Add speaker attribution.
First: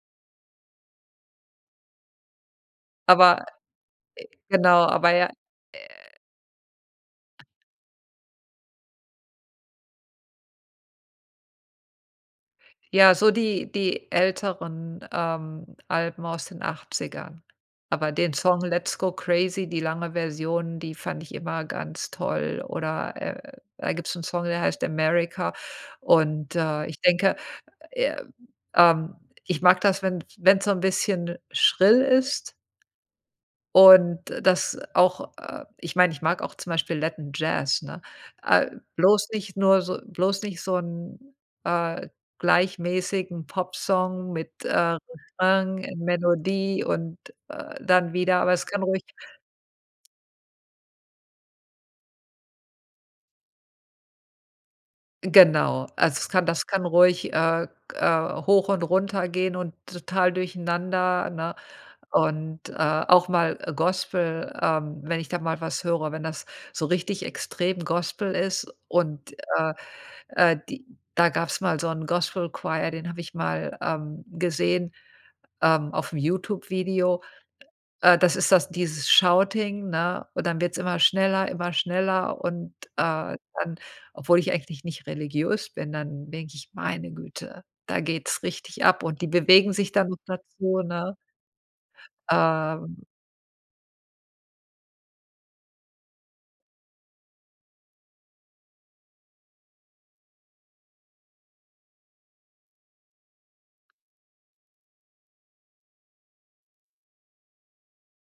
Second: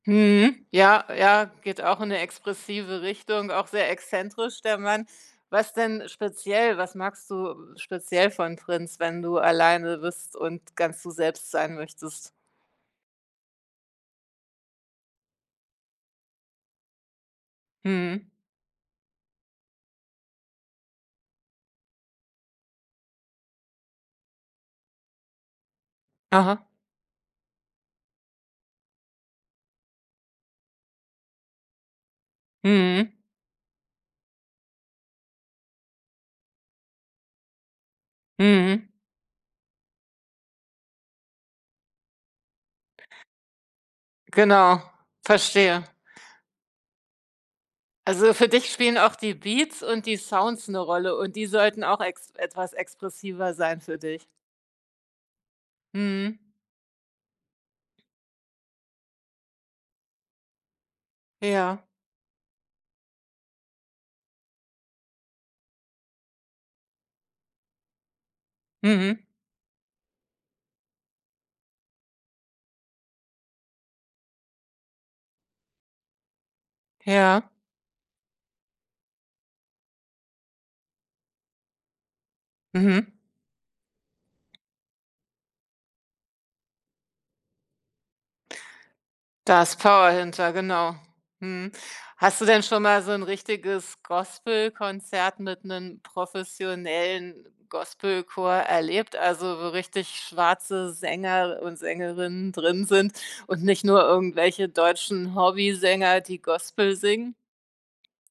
Speaker 1: Mhm. Ja, ja, geht auch in 'ne expressive
Speaker 2: Aber,
Speaker 1: Richtung, auch sehr
Speaker 2: e
Speaker 1: exzentrisch, der
Speaker 2: genau,
Speaker 1: Mann.
Speaker 2: aber ja,
Speaker 1: Was denn
Speaker 2: äh
Speaker 1: speziell was magst du speziell von Prince, wenn du alleine bist und ganz du selbst sein möchtest?
Speaker 2: Ja, so die die älteren, ähm, Alben aus den 80ern, aber
Speaker 1: Mhm.
Speaker 2: den Song „Let's go crazy“, die lange Version, die fand ich immer ganz toll, oder, äh, da gibt's 'n Song, der heißt „America“ und,
Speaker 1: Aha.
Speaker 2: äh, ich denke, äh, ähm ich mag das, wenn wenn's so 'n bisschen schrill ist
Speaker 1: Mhm.
Speaker 2: und das auch äh, ich meine, ich mag auch zum Beispiel Latin Jazz, ne? Äh,
Speaker 1: Mhm.
Speaker 2: bloß nicht nur so bloß nicht so 'n, äh, gleichmäßigen Popsong mit,
Speaker 1: Genau,
Speaker 2: äh, Refrain
Speaker 1: verstehe.
Speaker 2: und Melodie und, äh, dann
Speaker 1: Also
Speaker 2: wieder
Speaker 1: für
Speaker 2: aber es
Speaker 1: dich
Speaker 2: kann
Speaker 1: spielen
Speaker 2: ruhig
Speaker 1: auch die Beats und die Sounds 'ne Rolle und die sollten auch ex etwas expressiver sein für dich.
Speaker 2: Genau, also es
Speaker 1: Mhm.
Speaker 2: kann das kann ruhig, äh, äh, hoch und runter gehen und total durcheinander, ne?
Speaker 1: Ja.
Speaker 2: Und, äh, auch mal Gospel ähm, wenn ich da mal was höre wenn das so richtig extrem Gospel ist
Speaker 1: Mhm.
Speaker 2: und, äh, äh, die da gab's mal so 'n Gospel-Choir, den habe ich mal, ähm, gesehen, ähm, auf'm YouTube-Video.
Speaker 1: Ja.
Speaker 2: Äh, das ist das dieses Shouting, ne, und dann wird's immer schneller, immer schneller und,
Speaker 1: Mhm.
Speaker 2: äh, dann obwohl ich eigentlich nicht religiös bin, dann denke ich: „Meine Güte, da geht's richtig ab”, und die
Speaker 1: Da
Speaker 2: bewegen
Speaker 1: ist
Speaker 2: sich dann
Speaker 1: Power
Speaker 2: so
Speaker 1: hinter,
Speaker 2: dazu,
Speaker 1: genau.
Speaker 2: ne?
Speaker 1: Mhm. Hast du denn schon mal
Speaker 2: Ähm
Speaker 1: so 'n richtiges Gospelkonzert mit 'nen professionellen Gospelchor erlebt, also wo richtig schwarze Sänger und Sängerinnen drin sind und nicht nur irgendwelche deutschen Hobbysänger, die Gospel singen?